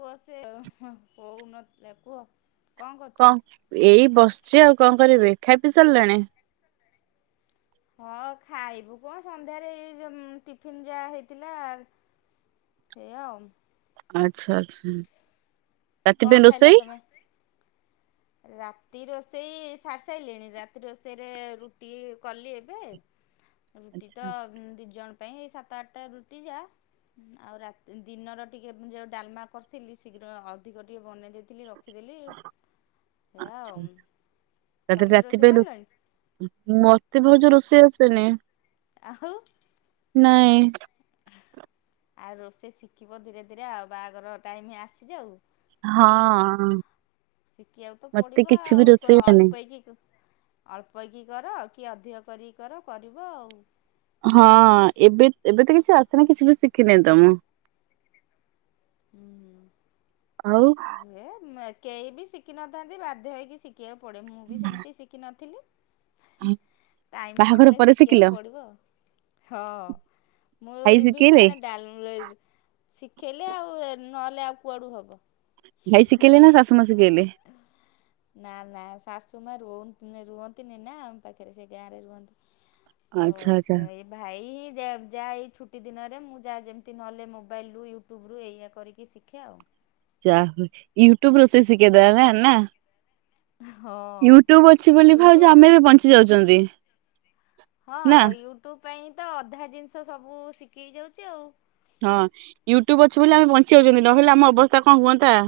କୁହସେ ହଉ ହଉନ ଲ କୁହ? କଣ କରୁଛ? କଣ ଏଇ ବସିଛି ଆଉ କଣ କରିବି ଖାଇ ପି ସାରିଲଣି। ହଁ ଖାଇବୁ କଣ ସନ୍ଧ୍ୟାରେ ଏଇ ଟିଫିନ୍ ଯାହା ହେଇଥିଲା। ସେଇଆ ଆଉ। ଆଛା ଆଛା। କଣ ଖାଇଲ ତମେ? ରାତି ରୋଷେଇ ସାରି ସାରିଲିଣି ରାତି ରୋଷେଇରେ ରୁଟି କଲି ଏବେ? ରୁଟି ଆଚ୍ଛା ତ ଦି ଜଣ ପାଇଁ ଏଇ ସାତ ଆଠଟା ରୁଟି ଯା। ଆଉ ରାତ ଦିନର ଟିକେ ଯୋଉ ଡାଲମା କରିଥିଲି। ଶୀଘ୍ର ଅଧିକ ଟିକେ ବନେଇ ଦେଇଥିଲି। ରଖି ଦେଲି। ଆଛା ତାହରେ ରାତି ରୋଷେଇ ପାଇଁ ସାରିଲଣି ରୋଷେଇ ମ ଭାଉଜ ରୋଷେଇ ଆସେନି ଆଉ ନାଇଁ। ଆଉ ରୋଷେଇ ଶିଖିବ ଧୀରେ ଧୀରେ ଆଉ ବାହାଘର ଟାଇମ୍ ଆସିଯାଉ। ହଁ। ଶିଖି ଆକୁ ତ ମତେ ପଡିବ। କିଛି ବି ଆଉ ରୋଷେଇ ଆସେନି। ଅଳ୍ପେଇକି ଅଳ୍ପଇକି କର। କି ଅଧିକ କରିକି କର କରିବ ଆଉ। ହଁ ଏବେ ଏବେ ତ କିଛି ଆସନି କିଛି ବି ଶିଖିନି ତ ମୁଁ। ଉଁ ହୁଁ। ଆଉ ହେ କେହି ବି ଶିଖିନଥାନ୍ତି ବାଧ୍ୟ ହେଇକି ଶି କିଏ ପଡ଼େ ମୁଁ ବି ସେମିତି ଶିଖିନଥିଲି। ହେ ଟାଇମ ବାହାଘର ପଡିଲେ ପରେ ଶିଖିଲ ଶିଖିବାକୁ ପଡିବ। ହଁ। ମୁଁ ଭାଇ ଇଭିନ୍ ଶିଖେଇଲେ ମାନେ ଡାଲ ଶିଖେଇଲେ ଆଉ ନହେଲେ ଆଉ କୁଆଡୁ ହବ। ଭାଇ ସିକେଇଲେ ନା ଶାସୁମା ସିକେଇଲେ। ରୁହନ୍ ରୁହନ୍ତିନି ନା ଆମ ପାଖରେ ସେ ଗାଁରେ ରୁହନ୍ତି। ତ ଆଚ୍ଛା ଆଚ୍ଛା ସେ ଏ ଭାଇ ଯା ଯା ଏଇ ଛୁ ଗୋଟିଏ ଦିନରେ ମୁଁ ଯାହା ଯେମିତି ନହେଲେ ମୋବାଇଲରୁ, ୟୁଟ୍ୟୁବରୁ ଏଇଆ କରିକି ଶିଖେ ଆଉ। ଚା ହୁଏ ୟୁଟ୍ୟୁବ ରୋଷେଇ ଶିଖେଇ ଦେଲାନା ନା। ହଁ ୟୁଟ୍ୟୁବ ଅଛି ବୋଲି ଭାଉଜ ୟୁଟ୍ୟୁବ୍ ଆମେ ବି ବଞ୍ଚି ଯାଉଚନ୍ତି। ହଁ ଆଉ ୟୁଟ୍ୟୁବ ପାଇଁ ତ ଅଧା ଜିନିଷ ସବୁ ଶିକିହେଇ ଯାଉଛି ଆଉ। ହଁ ୟୁଟ୍ୟୁବ ଅଛି ବୋଲି ଆମେ ବଞ୍ଚି ଯାଉଚନ୍ତି। ନହେଲେ ଆମ ଅବସ୍ଥା କଣ ହୁଅନ୍ତା?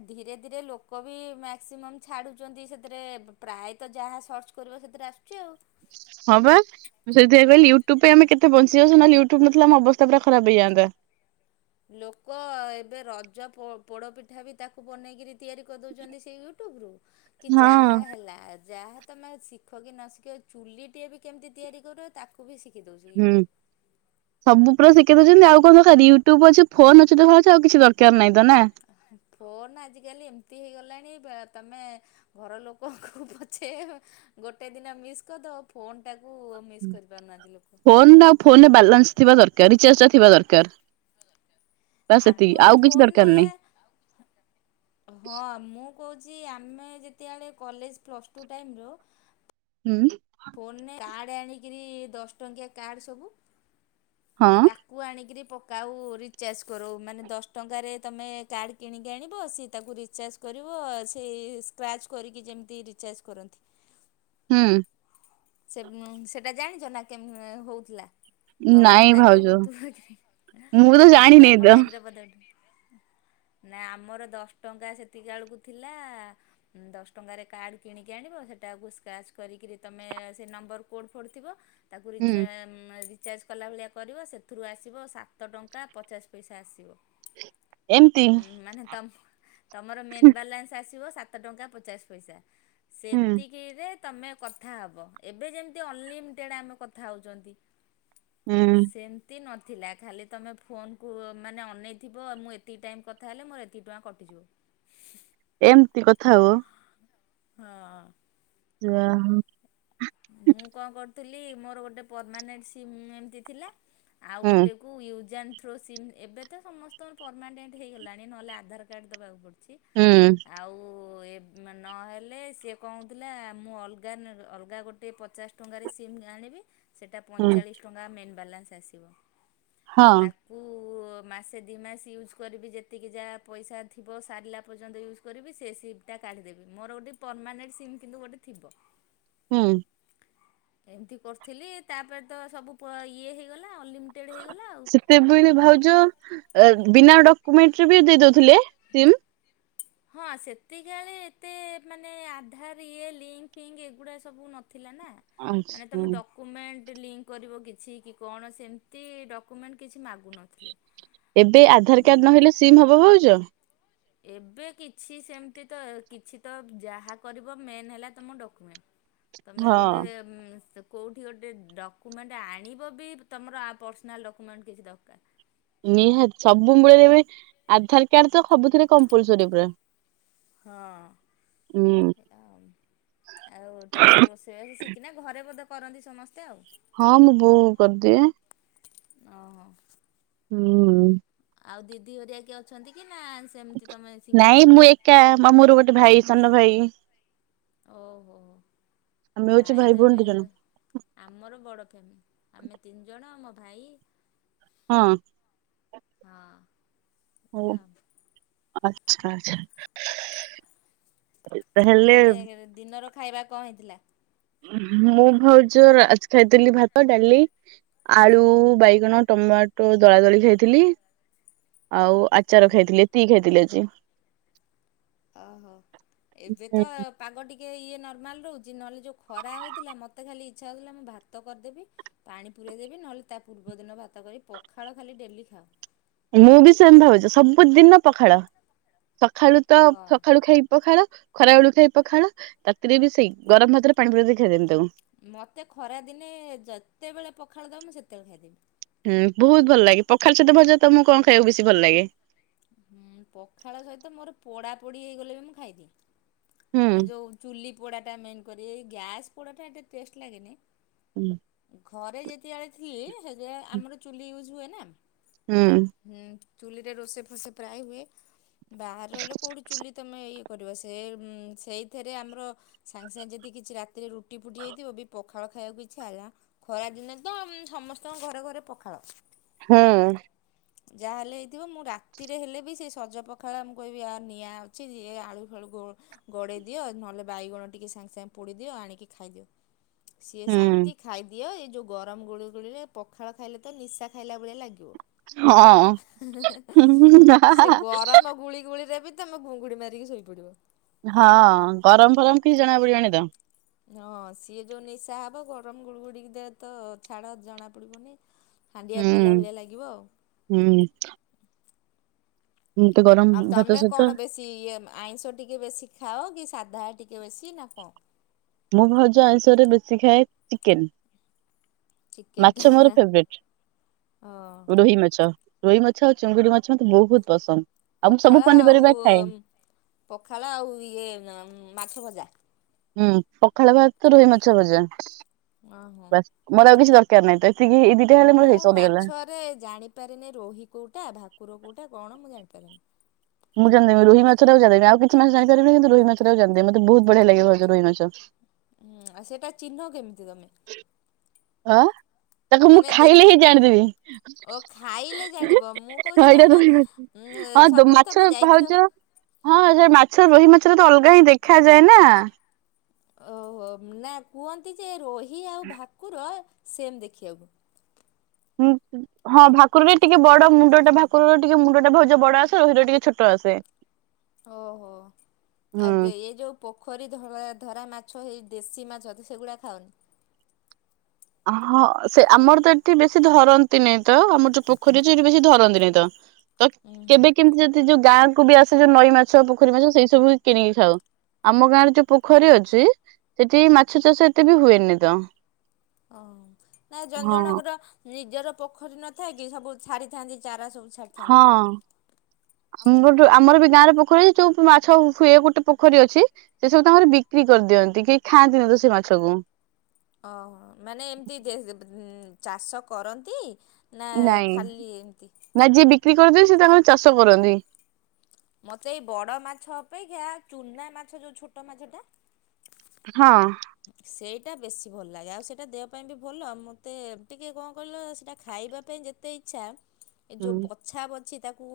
ଆ ଧୀରେ ଧୀରେ ଲୋକ ବି ମାକ୍ସିମମ୍ ଛାଡୁଚନ୍ତି। ସେଥିରେ ପ୍ରାୟତ ଯାହା ସର୍ଚ୍ଚ କର ସେଥିରେ ଆସୁଚି ଆଉ। ହଁ ପା ସେଥିପାଇଁ କହିଲି ୟୁଟ୍ୟୁବ ପାଇଁ ଆମେ କେତେ ବଞ୍ଚି ଯାଉଚୁ। ୟୁଟୁବ ନଥିଲା ଆମ ଅବସ୍ଥା ପୁରା ଖରାପ ହେଇଯାନ୍ତା। ଲୋକ ଏବେ ରଜ ପୋ ପୋଡ ପିଠା ବି ତାକୁ ବନେଇକିରି ତିଆରି କରିଦଉଛନ୍ତି ସେ ୟୁଟ୍ୟୁବରୁ। କି ଯାହା ହଁ। ହେଲା। ଯାହା ତମେ ଶିଖ କି ନ ଶିଖ। ଚୁଲି ଟିଏ ବି କେମିତି ତିଆରି କରୁଅ ତାକୁ ବି ଶି ହୁଁ ସବୁ ପୁରା ଶିଖେଇ ଦଉଚନ୍ତି ଆଉ। କଣ ଦରକାର ୟୁଟ୍ୟୁବ ଅଛି ଫୋନ ଅଛି। ତ ଭାଉଜ ଆଉ କିଛି ଦରକାର ନାହିଁ। ତ ନା ଫୋନ୍ ଆଜିକାଲି ଏମିତି ହେଇଗଲାଣି ବା ତମେ ଘର ଲୋକଙ୍କୁ ପଛେ ଗୋଟେ ଦିନ ମିସ୍ କରିଦବ। ଫୋନଟା ଫୋନଟା ଆଉ ଫୋନରେ ବାଲାନ୍ସ ଥିବା ଦରକାର। ରିଚାର୍ଜ ଟା ଥିବା ଦରକାର। ବାସ୍ ସେତିକି ଆଗୁରୁ ଆଉ କିଛି ଦରକାର ଫୋନରେ ନାହିଁ। ହଁ ମୁଁ ମୁଁ କହୁଛି ଆମେ ଯେତେବେଳେ କଲେଜ ପ୍ଲସ୍ ଟୁ ଟାଇମରୁ ହୁଁ। ଫୋନରେ କାର୍ଡ ଆଣିକିରି ଦଶ ଟଙ୍କିଆ କାର୍ଡ ସବୁ ହଁ ତାକୁ ଆଣିକିରି ପ କାଉ ରିଚାର୍ଜ କରଉ ମାନେ ଦଶ ଟଙ୍କାରେ ତମେ କାର୍ଡ଼ କିଣିକି ଆଣିବ ସିଏ ତାକୁ ରିଚାର୍ଜ କରିବ। ସେଇ ସ୍କାର୍ଚ କରିକି ଯେମତି ରିଚାର୍ଜ କରନ୍ତି। ହୁଁ। ସେ ମ ସେଟା ଜାଣିଛ ନା କେମ ହଉଥିଲା? ତମ ନାଇଁ ଟାଇମରେ ଭାଉଜ ହଉଥିବ କି ମୁଁ ତ ଆଉ ଜାଣିନି ତମ ତ ଟାଇମରେ ବୋଧେ ଗୋ ହଁ [inaudible] ନା ଆମର ଦଶ ଟଙ୍କା ସେତିକି ବେଳକୁ ଥିଲା ଦଶ ଟଙ୍କାରେ କାର୍ଡ କିଣିକି ଆଣିବ ସେଟାକୁ ସ୍କାର୍ଚ କରିକି ତମେ ସେ ନମ୍ବର କୋଡ୍ ଫୋଡ ଥିବ ତାକୁ ରିଚା ହୁଁ। ମ ରିଚା ରିଚାର୍ଜ କଲା ଭଳିଆ କରିବ ସେଥିରୁ ଆସିବ ସାତ ଟଙ୍କା ପଚାଶ ପଇସା ଆସିବ। ଏମିତି ହୁଁ ମାନେ ତମ ତମର ମେନ୍ ବାଲାନ୍ସ ଆସିବ ସାତ ଟଙ୍କା ପଚାଶ ପଇସା। ହୁଁ ସେତିକିରେ ତମେ କଥା ହବ ଏବେ ଯେମିତି ଅନଲିମିଟେଡ଼୍ ଆମେ କଥା ହଉଛନ୍ତି ହୁଁ ସେମତି ନ ଥିଲା ଖାଲି ତୁମେ ଫୋନକୁ ମାନେ ଅନେଇଥିବ, ମୁଁ ଏତିକି ଟାଇମ୍ କଥା ହେଲେ ମୋର ଏତିକି ଟଙ୍କା କଟିଯିବ। ଏମତି କଥା ହୁଅ। ହଁ। ଯା ହଉ। ମୁଁ କଣ କରୁଥିଲି ମୋର ଗୋଟେ ପରମାନେଣ୍ଟ ସିମ୍ ଏମତି ଥିଲା ଆଉ ହୁଁ ଗୋଟେ କୁ ୟୁଜ ଆଣ୍ଡ ଥ୍ରୋ ସିମ୍ ଏବେ ତ ସମସ୍ତଙ୍କ ପରମାନେଣ୍ଟ ହେଇଗଲାଣି ନହେଲେ ଆଧାରକାର୍ଡ ଦବାକୁ ପଡୁ ଚି ହୁଁ ଆଉ ମ ନହେଲେ ସିଏ କଁ ହଉଥିଲା ମୁଁ ଅଲଗା ଅଲଗା ଗୋ ଗୋଟିଏ ପଚାଶ ଟଙ୍କାରେ ସିମ୍ ଆଣିବି ସେଇଟା ହୁଁ। ପଇଁଚାଳିଶ ଟଙ୍କା ମେନ୍ ବାଲାନ୍ସ ଆସିବ। ହଁ ତାକୁ କୁ ମାସେ ଦୁଇ ମାସ ୟୁଜ୍ କରିବି ଯେତିକି ଯାହା ପଇସା ଥିବ ସାରିଲା ପର୍ଯ୍ୟନ୍ତ ୟୁଜ୍ କରିବି ସେ ସିମ୍ ଟା କାଢିଦେବି ମୋର ଗୋଟେ ପରମାନେଣ୍ଟ ସିମ୍ କିନ୍ତୁ ଗୋଟେ ଥିବ। ହୁଁ। ଏମତି କରୁଥିଲି, ତାପରେ ତ ସବୁ ଇଏ ହେଇଗଲା ଅନଲିମିଟେଡ଼୍ ହେଇଗଲା ଆଉ। ସେତେବେଳେ ଭାଉଜ ବିନା ଡକ୍ୟୁମେଣ୍ଟରେ ବି ଦେଇ ଦଉଥିଲେ ସିମ୍। ହଁ ସେତିକିବେଳେ ଏତେ ମାନେ ଆଧାର ଇଏ ଲିଙ୍କ ଫିଙ୍କ ଏଗୁଡା ସବୁ ନ ଥିଲା ନା ମାନେ ଆଚ୍ଛା। ତମେ ଡକୁୁମେଣ୍ଟ ଲିଙ୍କ କରିବ କିଛି କି କଣ ସେମିତି ଡକ୍ୟୁମେଣ୍ଟ କିଛି ମାଗୁ ନଥିଲେ। ଏବେ ଆଧାର କାର୍ଡ ନହେଲେ ସିମ୍ ହବ ଭାଉଜ? ଏବେ କିଛି ସେମତି ତ କିଛି ତ ଯାହା କରିବ ମେନ୍ ହେଲା ତମ ଡକ୍ୟୁମେଣ୍ଟ। ତମେ ହଁ। ଗୋଟେ ୟୁମ୍ କୋଉଠି ଗୋଟେ ଡକୁମେଣ୍ଟ ଆଣିବ ବି ଆବ ତମର ପର୍ସନାଲ ଡକ୍ୟୁମେଣ୍ଟ କିଛି ଦରକାର। ନିହାତି ସବୁ ମୂଳରେ ଏବେ ଆଧାରକାର୍ଡ ତ ସବୁଥିରେ କମ୍ପଲସରୀ ପୁରା। ହଁ। ହୁଁ। ଆଉ ତମେ ରୋଷେଇ ବାସ ଶିଖିନା ଘରେ ବୋଧେ କରନ୍ତି ସମସ୍ତେ ଆଉ। ହଁ ମୋ ବୋଉ କରିଦିଏ। ଅ ହୋ। ହୁଁ। ଆଉ ଦିଦି ହରିଆ କି ଅଛନ୍ତି କି? ନା ସେମିତି ତମେ ସିଙ୍ଗିଲ୍? ନାଇଁ ମୁଁ ଏକା ମୋର ଗୋଟେ ଭାଇ ସାନ ଭାଇ। ଓ ହୋ। ଆମେ ହଉଛୁ ପ୍ରାୟ ଭାଇ ତ ଭଉଣୀ ଦି ଜଣ ଏବେ ଆମର ବଡ ଫ୍ୟାମିଲି ଆମେ ତିନିଜଣ ଆମ ଭାଇ। ହଁ। ହଁ। ହଉ ପୁରା ଆଉ ଆଚ୍ଛା ଆଚ୍ଛା। ଆଉ ତାହେଲେ ଦିନର ଖାଇବା କଣ ହେଇଥିଲା? ମୁଁ ଭାଉଜ ଆଜି ଖାଇଥିଲି ଭାତ, ଡାଲି, ଆଳୁ, ବାଇଗଣ ଟମାଟୋ ଟମାଟୋ ଦଳା ଦଳି ଖାଇଥିଲି ଆଉ ହୁଁ ଆଚାର ହୁଁ। ଖାଇଥିଲି ଏତିକି ଖାଇଥିଲି ଆଜି। ଓ ହୋ ଏବେ ତ ପାଗ ଟିକେ ଟିକେ ଇଏ ନର୍ମାଲ ରହୁଛି ନହେଲେ ଯାଉ ଖରା ହଉଥିଲା ମୋତେ ଖାଲି ଇଚ୍ଛା ହଉଥିଲା ମୁଁ ଭାତ କରିଦେବି ପାଣି ପୁରେଇ ଦେବି ନହେଲେ ତା ପୂର୍ବ ଦିନ ଭାତ କରି ପଖାଳ ଖାଲି ଡେଲି ଖାଉ। ମୁଁ ବି ସେମିତି ଭାବୁଛି ସବୁଦିନ ପଖାଳ ସଖାଳୁ ତ ହଁ ସକାଳୁ ଖାଇବି ପଖାଳ ଖରାବେଳୁକୁ ଖାଇବି ପଖାଳ ରାତିରେ ବି ସେଇ ଗରମ ଭାତରେ ପାଣି ପୁରେଇ ଦେଇ ଖାଇଦେବି ତାକୁ। ମତେ ଖରା ଦିନେ ଯେତେବେଳେ ପଖାଳ ଦେବ ମୁଁ ସେତେବେଳେ ଖାଇଦେବି। ହୁଁ ବହୁତ ଭଲ ଲାଗେ ପଖାଳ ସହିତ ଭଜା ତ ମୁଁ କଣ ଖାଇବାକୁ ବେଶୀ ଭଲ ଲାଗେ? ହୁଁ ପଖାଳ ସହିତ ମୋର ପୋଡା ପୋଡି ହେଇଗଲେ ବି ମୁଁ ହୁଁ ଖାଇଦିଏ। ଏ ଯୋଉ ଚୁଲି ପୋଡା ଟା ମେନ୍ କରି ଏଇ ଗ୍ୟାସ ପୋଡାଟା ଏ ଟେଷ୍ଟ୍ ଲାଗେନି ହୁଁ ଘରେ ଯେତେବେଳେ ଥିଲି ସେ ଆମର ଚୁଲି ୟୁଜ୍ ହୁଏ ନା ହୁଁ। ହୁଁ ଚୁଲିରେ ରୋଷେଇ ଫୋସେଇ ପ୍ରାୟ ହୁଏ ବାହାରେ ରହିଲେ କେଉଁଠି ଚୁଲି ତୁମେ ଏଇ ସେ ସେଇଥିରେ ଆମର ସାଙ୍ଗେ ସାଙ୍ଗେ ଯଦି କିଛି ରାତିରେ ରୁଟି ଫୁଟି ହେଇଥିବ ବି ପଖାଳ ଖାଇବାକୁ ଇଛି ହେଲାା ଖରା ଦିନେ ତ ସମସ୍ତଙ୍କ ଘରେ ଘରେ ପଖାଳ ହୁଁ। ଯାହାହେଲେ ହେଇଥିବ ମୁଁ ରା ରେ ହେଲେ ବି ସେ ସଜ ପଖାଳ କହିବି ଆ ନିଆଁ ଅଛି ଆଳୁଳୁ ଗଡ଼େଇ ଦିଅ ନ ତାଲେ ବାଇଗଣ ଟିକେ ସାଙ୍ଗେ ସାଙ୍ଗେ ପୋଡ଼ିଦିଅ ଆଣିକି ଖାଇଦିଅ। ସିଏ ଶାନ୍ତି ଖାଇଦିଅ ଏ ଯୋଉ ଗରମ ଗୁଳୁ ଗୁଳିରେ ପଖାଳ ଖାଇଲେ ତ ନିଶା ଖାଇଲା ଭଳିଆ ଲାଗିବ। ହଁ। ସିଏ ଗରମ ଗୁଳି ଗୁଳି ରେ ବି ତମ ଗୁଙ୍ଗୁଡି ମାରିକି ଶୋଇପଡିବ। ହଁ ଗରମ ଫରମ କିଛି ଜଣା ପଡିବଣିି ତ। ହଁ ସିଏ ଯୋଉ ନିଶା ହବ ଗରମ ଗୁଳୁ ଗୁଡିକି ଦେ ତ ଛାଡ ଜଣା ପଡିବନି। ହାଣ୍ଡିଆ ପିଇଲା ହୁଁ ଭଳିଆ ଲାଗିବ ଆଉ। ହୁଁ। ମତେ ଗରମ ଆଉ ଭାତ ତମେ ସହିତ କଣ ବେଶୀ ଇଏ ଆଇଁଷ ଟିକେ ବେଶୀ ଖାଅ କି ସା ଧା ଟିକେ ବେଶି ନ କଣ? ମୁଁ ଭଜା ଆଇଁଷରେ ବେଶି ଖାଏ ଚିକେନ। ଚିକେନ ଟା ମାଛ ମୋର ହଁ ଫେବରେଟ ରୋହି ମାଛ। ରୋହି ମାଛ ଆଉ ଚିଙ୍ଗୁଡି ମାଛ ମତେ ବହୁତ ପସନ୍ଦ। ଆଉ ମୁଁ ସବୁ ପଖାଳ ଆଉ ପନିପରିବା ଖାଏ ପଖାଳ ଆଉ ଇଏ ମାଛ ଭଜା ହୁଁ ପଖାଳ ଭାତ ତ ରୋହି ମାଛ ଭଜା ଓହୋ। ବାସ୍ ମୋର ଆଉ କିଛି ଦରକାର ନାହିଁ ତ। ଏତିକି ଏଇ ଦିଟା ହେଲେ ମୋର ମୁଁ ହେଇ ସରିଗଲା। ମାଛରେ ଜାଣିପାରେନି, ରୋହି କୋଉଟା ଭାକୁର କୋଉଟା କଣ ମୁଁ ଜାଣିନି। ପ [inaudible] ମୁଁ ଜାଣିଦେବି ରୋହି ମାଛଟାରେ ଜାଣି ଦେବି ଆଉ କିଛି ମାଛ ଜାଣିପାରିବିନି କିନ୍ତୁ ରୋହି ମାଛଟାକୁ ଜାଣି ଦେବି ମତେ ବହୁତ ବଢିଆ ଲାଗିବଉ ରୋହି ମାଛ ହଁ ଆ ସେଇଟା ଚିହ୍ନ କେମିତି ତମେ? ଆଁ। ତାକୁ ମୁଁ ମାନେ ହଁ ଦେଖ ଓ ଖାଇଲେ ଜାଣିବ ମୁଁ କହୁଛି ଧନ୍ୟ ସପୋଜ ତମେ ମାଛ ଯାଇଥିବ ଭାଉଛ ହଁ ମାଛ ବହି ମାଛରେ ତ ଅଲ କାହିଁ ଦେଖାଯାଏ ନା। ଓହୋ ନା କୁହନ୍ତି ଯେ ରୋହି ଆଉ ଭାକୁର ସେମ୍ ଦେଖିବାକୁ। ହୁ ହଁ ଭାକୁରରେ ଟିକେ ବଡ ମୁଣ୍ଡ ଟା ଭାକୁରର ଟିକେ ମୁଣ୍ଡ ଟା ଭାଉଜ ବଡ ଆସେ ରୋହିର ଟିକେ ଛୋଟ ଆସେ। ସେ। ଓହୋ ଆଉ ଏ ଯୋଉ ପୋଖରୀ ଧ ଧରା ମାଛ। ମାଛ ଦେଶୀ ମାଛ ସେଗୁଡାକ ଖାଉନି। ହଁ ସେ ଆମର ତ ଏଠି ବେଶୀ ଧରନ୍ତି ନାଇଁ ତ ଆମର ଯୋଉ ପୋଖରୀ ଅଛି ସେଠି ବେଶୀ ଧରନ୍ତି ନାଇଁ ତ। ତ ଉଁ ହୁଁ କେବେ କେମିତି ଯଦି ଯୋଉ ଗାଁକୁ ବି ଆସେ ଯୋଉ ନଈ ମାଛ ପୋଖରୀ ମାଛ ସେଇ ସବୁ କିଣିକି ଖାଉ। ଆମ ଗାଁରେ ଯୋଉ ପୋଖରୀ ଅଛି ସେଠି ମାଛ ଚାଷ ଏତେ ବି ହୁଏନି ତ। ଓ ନାଇ ଜଣ ହଁ ଜଣଙ୍କର ନିଜର ପୋଖରୀ ନଥାଏ କି ସବୁ ଛାଡିଥାନ୍ତି ଚାରା ସବୁ ହଁ ଛାଡ଼ିଥାନ୍ତି। ଆମରଠ ଆମର ବି ଗାଁରେ ପୋଖରୀରେ ଯୋଉ ମାଛ ହୁଏ ଗୋଟେ ପୋଖରୀ ଅଛି ସେ ସବୁ ତାଙ୍କର ବିକ୍ରି କରିଦିଅନ୍ତି କି ଖାଆନ୍ତି ତ ସେ ମାଛ କୁ। ଓହୋ ମାନେ ଏମତି ଚାଷ କରନ୍ତି। ନା ଖାଲି ଏମିତି? କରିଦିଏ ସେ ତାଙ୍କର ଚାଷ କରନ୍ତି। ମତେ ଏଇ ବଡ଼ ମାଛ ଅପେକ୍ଷା ଚୁନା ମାଛ ଯୋଉ ଛୋଟ ମାଛଟା ହଁ ସେଇଟା ବେଶୀ ଭଲ ଲାଗେ ଆଉ ସେଇଟା ଦେହ ପାଇଁ ବି ଭଲ ଆଉ ମତେ ଟିକେ କଣ କହିଲ ସେଇଟା ଖାଇ ପାଇବା ପାଇଁ ଯେତେ ଇଚ୍ଛା ଏ ଯୋଉ ବଛା ବଛି ତାକୁ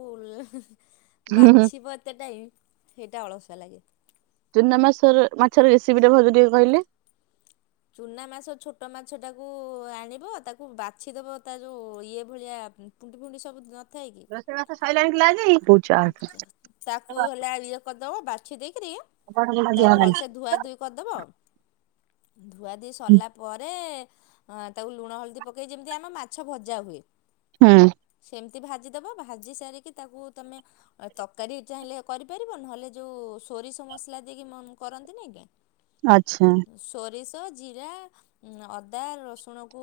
ହୁଁ ବାଛିବ ଏତେ ଟାଇମ ସେଇଟା ଅଳସୁଆ ଲାଗେ। ଚୁନା ମାଛ ମାଛର ରେସିପି ଟା ଭାଉଜ ଟିକେ କହିଲେ? ଚୁନା ମାଛ ଛୋଟ ମାଛ ଟାକୁ ଆଣିବ ତାକୁ ବାଛିଦବ ତା ଯୋଉ ଇଏ ଭଳିଆ ପୁଣ୍ଟି ଫୁଣ୍ଟି ସବୁ [inaudible] ରୋଷେଇ ବାସ ସଇଲାଣି କିଲୋ ଆଜି? ତାକୁ ହେଲେ ଇଏ କରିଦବ ବାଛି ଦେଇକି ଦିଆହେଲାଣି। ଭଲସେ ଧୁଆ ଧୋଇ କରିଦବ। ଧୁଆଧୋଇ ସରିଲା ପରେ ତାକୁ ଲୁଣ ହଳଦୀ ପକାଇ ଯେମିତି ଆମ ମାଛ ଭଜା ହୁଏ। ହୁଁ କେମିତି ଭାଜିଦବ ଭାଜି ସାରିକି ତାକୁ ତମେ ତରକାରୀ ଚାହିଁଲେ କରିପାରିବ ନହେଲେ ଯୋଉ ସୋରିଷ ମସଲା ଦେଇକି କରନ୍ତିନି କି ତ ଆଚ୍ଛା ଜିରା, ଅଦା, ରସୁଣକୁ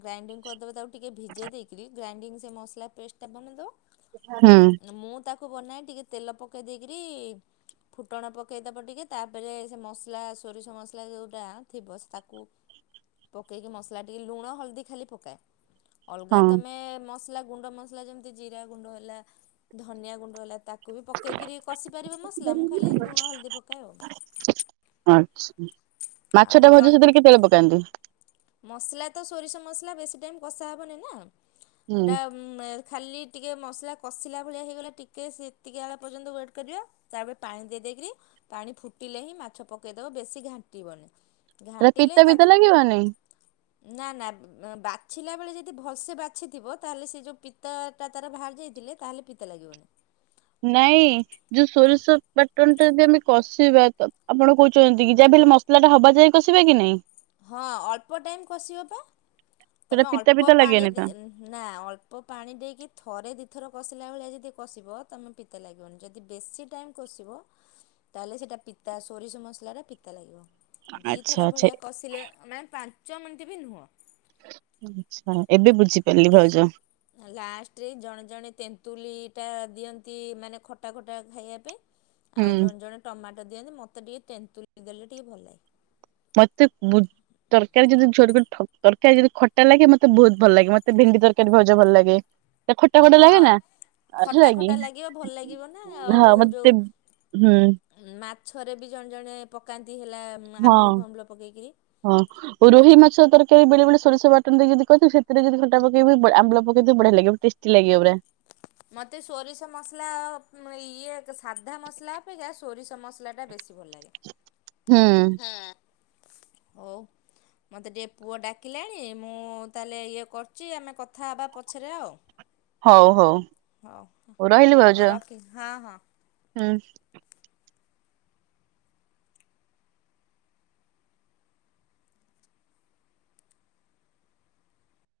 ଗ୍ରାଇଣ୍ଡିଙ୍ଗ କରିଦବ ତା ଟିକେ ଭିଜେଇ ଦେଇକିରି ଗ୍ରାଇଣ୍ଡିଙ୍ଗ ସେ ମସଲା ପେଷ୍ଟ ଟା ବନେଇଦବ। ହୁଁ। ବନାଇ ଟିକେ ତେଲ ପକେଇ ଦେଇକିରି ଫୁଟଣ ପକାଇଦେବ ଟିକେ ତାପରେ ସେ ମସଲା ସୋରିଷ ମସଲା ଯେଉଁଟା ଥିବ ତାକୁ ପକେଇକି ମସଲା ଟିକେ ଲୁଣ ହଳଦୀ ଖାଲି ପକାଏ। ଅଲଗା ହଁ ତମେ ମସଲା ଗୁଣ୍ଡ ମସଲା ଯେମତି ଜିରା ଗୁଣ୍ଡ ହେଲା ଧନିଆ ଗୁଣ୍ଡ ହେଲା ତାକୁ ତାକୁ ବି ପକେଇକିରି କଷି ପାରିବ ମସଲା ମୁଁ ଖାଲି ଲୁଣ ହଳଦୀ ପକାଏ ଆଉ ଆଚ୍ଛା ମାଛ ଆଉ ଟା ଜଣ ଭଜା ସେଥିରେ କେତେ ତେଲ ପକାନ୍ତି? ମସଲା ତ ସୋରିଷ ମସଲା ବେଶୀ ଟାଇମ୍ କଷା ହେବନି ନା। ହୁଁ ଏଇଟା ଖାଲି ଟିକେ ମସ ଲା କସିଲା ଭଳି ହେଲେ ଟିକେ ୱେଟ କରିବ ପାଣି ଦେଇକିରି ଫୁଟିଲେ ହିଁ ମାଛ ପକାଇଦେବ ବେଶୀ ଘାଣ୍ଟିବନି। ତା ପିତା ପିତା ଲାଗିବ ନାଇଁ ଁ [inaudible] ନା ନା ବାଛିଲା ବେଳେ ଯଦି ଭଲସେ ବାଛିଥିବ। ତାହେଲେ ସେ ଯୋଉ ପିତା ଟା ତାର ବାହାରି ଯାଇଥିଲେ ତାହଲେ ପିତା ଲାଗିବନି ନାଇଁ ଯୋଉ ସୋରିଷ ପାଟଣ ଟା ଯଦି ଆମେ କଷିବା ତ ଆପଣ କୋହୁଚନ୍ତି କି ଯ ମସଲା ଟା ହବା ଯାଇ କସିବେ କି ନାଇଁ ହଁ ଅଳ୍ପ ଟାଇମ୍ କଷିିବ ବା ସେଟା ତମେ ପିତା ଅଳ୍ପ ପିତା ପାଣି ଲାଗେନି ତ? ନା ଅଳ୍ପ ପାଣି ଦେଇକି ଥରେ ଦିଇଥର କଷିଲା ଭଳିଆ ଯଦି କଷିବ ତମେ ପିତା ଲାଗିବନି ଯଦି ବେଶୀ ଟାଇମ୍ କଷିବ ତାହେଲେ ସେଇଟା ପିତା ସୋରିଷ ମସଲା ଟା ପିତା ଲାଗିବ ଦୁଇଥର ଆଛା ଆଛା। ଭଳିଆ କଷିଲେ ମାନେ ପାଞ୍ଚ ମିନିଟ ବି ନୁହଁ ଆଛା ଏବେ ବୁଝ ଲାଷ୍ଟ ରେ ଜଣେ ଜଣେ ତେନ୍ତୁଲି ଖଟା ଦିଅନ୍ତି ମାନେ ଖଟା ଖଟା ଖାଇବା ପାଇଁ ହୁଁ। ଆଉ ଜଣେ ଜଣେ ଟମାଟ ଦିଅନ୍ତି ମୋତେ ଟିକେ ତେନ୍ତୁଲି ଦେଲେ ଟିକେ ଭଲ ଲେ ମତେ ମୁଁ ତରକାରୀ ଯଦି ଝୋ ତରକାରୀ ଯଦି ଖଟା ଲାଗେ ମତେ ବହୁତ ଭଲ ଲାଗେ ମତେ ଭେଣ୍ଡି ତରକାରୀ ଭଜା ଭଲ ଲାଗେ। ତା ଖଟା ଖଟା ଲାଗେ ହଁ। ନା ହେଲା ଖଟା କି ଖଟା ଲାଗିବ ଭଲ ଲାଗିବ ନା ହଁ ଆଉ ମତେ ଯୋଉ ହୁଁ ଛରେ ବି ଜଣେ ଜଣେ ପକାନ୍ତି। ହେଲା ହଁ ଆମ୍ବୁଲ ଫାମ୍ବୁଲ ପକେଇକିରି। ହଁ ରୋହି ମାଛ ତୋର ବବି ବେଳେ ବେଳେ ସୋରିଷ ବାଟଣ ଦେଇକି ଯଦି କରିଥିବୁ। ସେଥିରେ ଯଦି ଖଟା ପକେଇବ ଆମ୍ବୁଲ ପକେଇଦବୁ ବଢିଆ ଲାଗିବ ଟେଷ୍ଟି ଲାଗିବ ପୁରା। ମତେ ସୋରିଷ ମସଲା ଆଉ ଇଏ ସାଧା ମସଲା ଅପେକ୍ଷା ସୋରିଷ ମସଲା ଟା ବେଶୀ ବେଶୀ ଭଲ ଲାଗେ। ହୁଁ। ଆଉ। ମତେ ଟିକେ ପୁଅ ଡାକିଲାଣି ମୁଁ ତାହେଲେ ଇଏ କରୁଛି। ଆମେ କଥା ହେବା ପଛରେ ଆଉ। ହୋଉ ହଉ ହୋଉ ରହିଲି ହଉ ଭାଉଜ ରଖି ହଁ ହଁ। ହୁଁ।